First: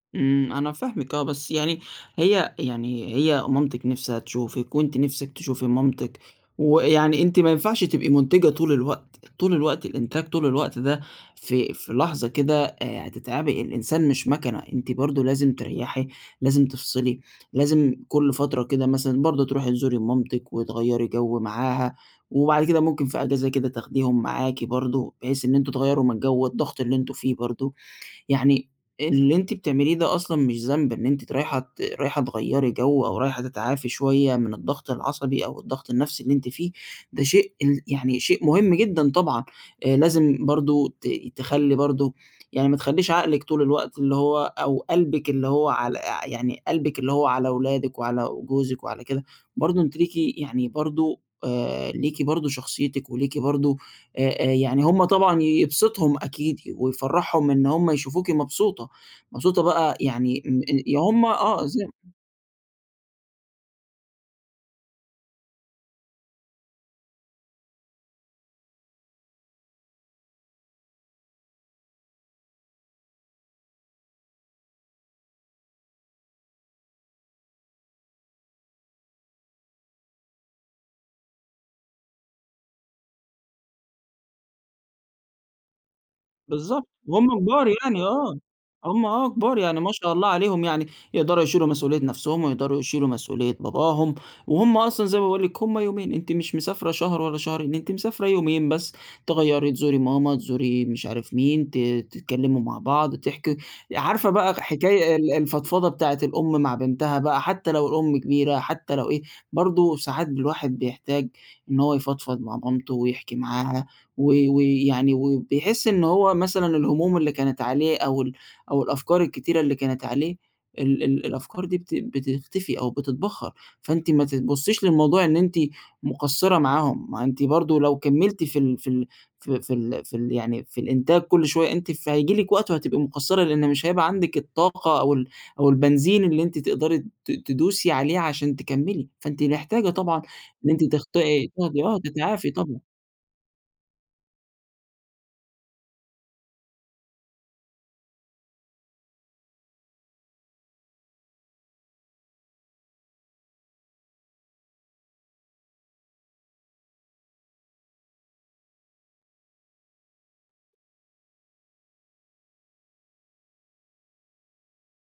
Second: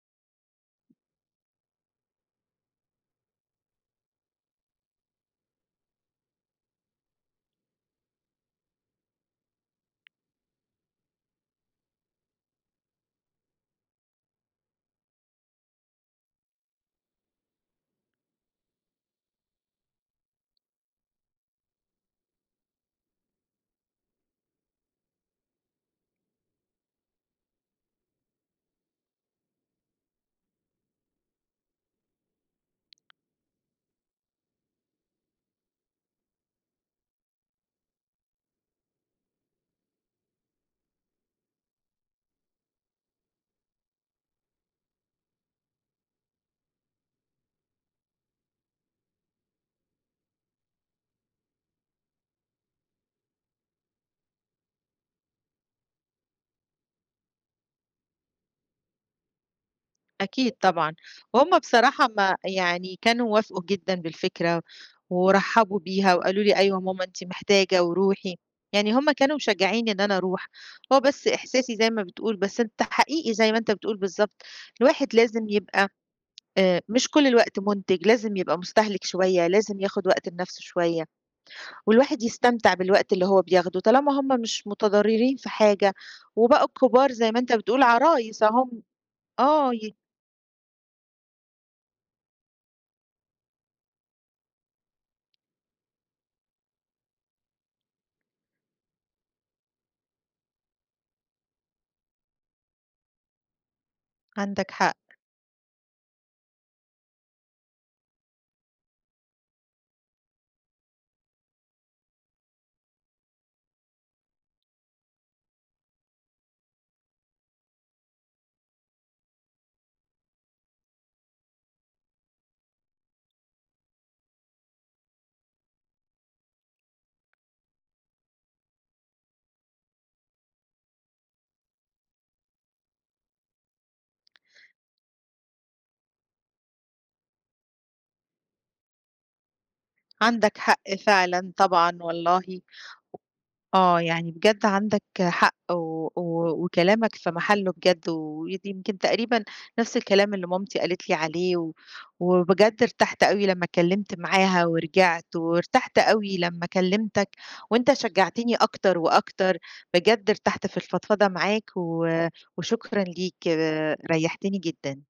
إمم، أنا فاهمِك آه، بس يعني هي يعني هي مامتِك نِفْسها تشوفِك، وأنتِ نِفْسِك تشوفي مامتِك، و يعني أنتِ ما ينفعش تبقي منتجة طُول الوقت، طُول الوقت إنتاج، طُول الوقت، ده في في لحظة كده هتتعبي، الإنسان مش ماكنة، أنتِ برضه لازم تريحي، لازم تفصِلي، لازم كُلّ فترة كده مثلًا برضه ترُوحي تزوري مامتِك، وتغيّري جو معاها، وبعد كده ممكن في أجازة كده تاخديهم معاكِ برضه، بحيث إن أنتم تغيّروا من الجو والضغط اللي أنتم فيه برضه، يعني اللي أنتِ بتعمليه ده أصلًا مش ذنب، إن أنتِ ت رايحة ت رايحة تغيّري جو، أو رايحة تتعافي شوية من الضغط العصبي، أو الضغط النفسي اللي أنتِ فيه، ده شيء ال يعني شيء مهم جدًا طبعًا، آآ لازم برضه ت تخلّي برضه يعني ما تخلّيش عقلِك طُول الوقت اللي هو، أو قلبِك اللي هو على أ يعني قلبِك اللي هو على ولادِك، وعلى جوزِك، وعلى كده، برضه أنتِ ليكِ يعني برضه آآ ليكِ برضه شخصيتِك، وليكِ برضه آآ يعني هُم طبعًا يبسطهم أكيد، ويفرحهم إن هُم يشوفوكِ مبسوطة، مبسوطة بقى يعني أكيد م طبعًا، يا هُم هُم آه ز بصراحة ما يعني كانوا وافقوا جدًا بالفكرة، ورحبوا بيها، وقالوا لي أيوه يا ماما أنتِ محتاجة، ورُوحي، يعني هُم كانوا مشجعينني إن أنا أرُوح، هو بس إحساسي زَي ما بتقول، بس أنت حقيقي زَي ما أنت بتقول بالضبط، الواحد لازم يبقى آآ مش كُلّ الوقت منتج، لازم يبقى مستهلك شوية، لازم ياخد وقت لنَفْسه شوية، والواحد يستمتع بالوقت اللي هو بياخده، طالما هُم مش متضررين في حاجة، وبقوا بالضبط، كبار زَي ما وهُم أنت كبار بتقول، يعني، آه، عرايس اهُم هُم آه كبار آه يعني ما ي شاء الله عليهم يعني، يقدَروا يشيلوا مسؤولية نَفْسهم، ويقدَروا يشيلوا مسؤولية باباهم، وهُم أصلًا زَي ما باقول لِك، هُم يومين، أنتِ مش مسافرة شهر والّا شهرين، أنتِ مسافرة يومين بس، تغيّري، تزوري ماما، تزوري مش عارف مين، ت تتكلموا مع بعض، تحكي، عارفة بقى عندك حق. حكاية ال الفضفضة بتاعة الأم مع بنتها بقى، حتى لو الأم كبيرة، حتى لو إيه، برضه ساعات الواحد بيحتاج إن هو يفضفض مع مامته، ويحكي معاها، و و يعني وبيحس إن هو مثلًا الهموم اللي كانت عليه، أو ال أو الأفكار الكتيرة اللي كانت عليه، ال ال الأفكار دي بت بتختفي أو بتتبخر، فأنتِ ما ت تبصيش للموضوع إن أنتِ مقصرة معاهم، ما أنتِ برضه لو كملتِ في ال في ال في في ال في ال يعني في الإنتاج كُلّ شوية أنتِ، فهييجي لكِ وقت وهتبقي مقصرة، لإن مش هيبقى عندِك الطاقة، أو ال أو البنزين اللي أنتِ تقدَري ت تدوسي عليه عشان تكملي، فأنتِ محتاجة طبعًا عندك إن أنتِ حق تختا فعلًا تاخدي آه طبعًا تتعافي والله. طبعًا. آه، يعني بجد عندك حق، و وكلامك في محله بجد، و ودي يمْكِن تقريبًا نَفْس الكلام اللي مامتي قالت لي عليه، وبجد ارتحت أوي لمّا اتكلمت معاها ورجِعت، وارتحت أوي لمّا كلمتك، وأنت شجعتني أكتر وأكتر، بجد ارتحت في الفضفضة معاك، و وشكرًا ليك، ريحتني جدًا.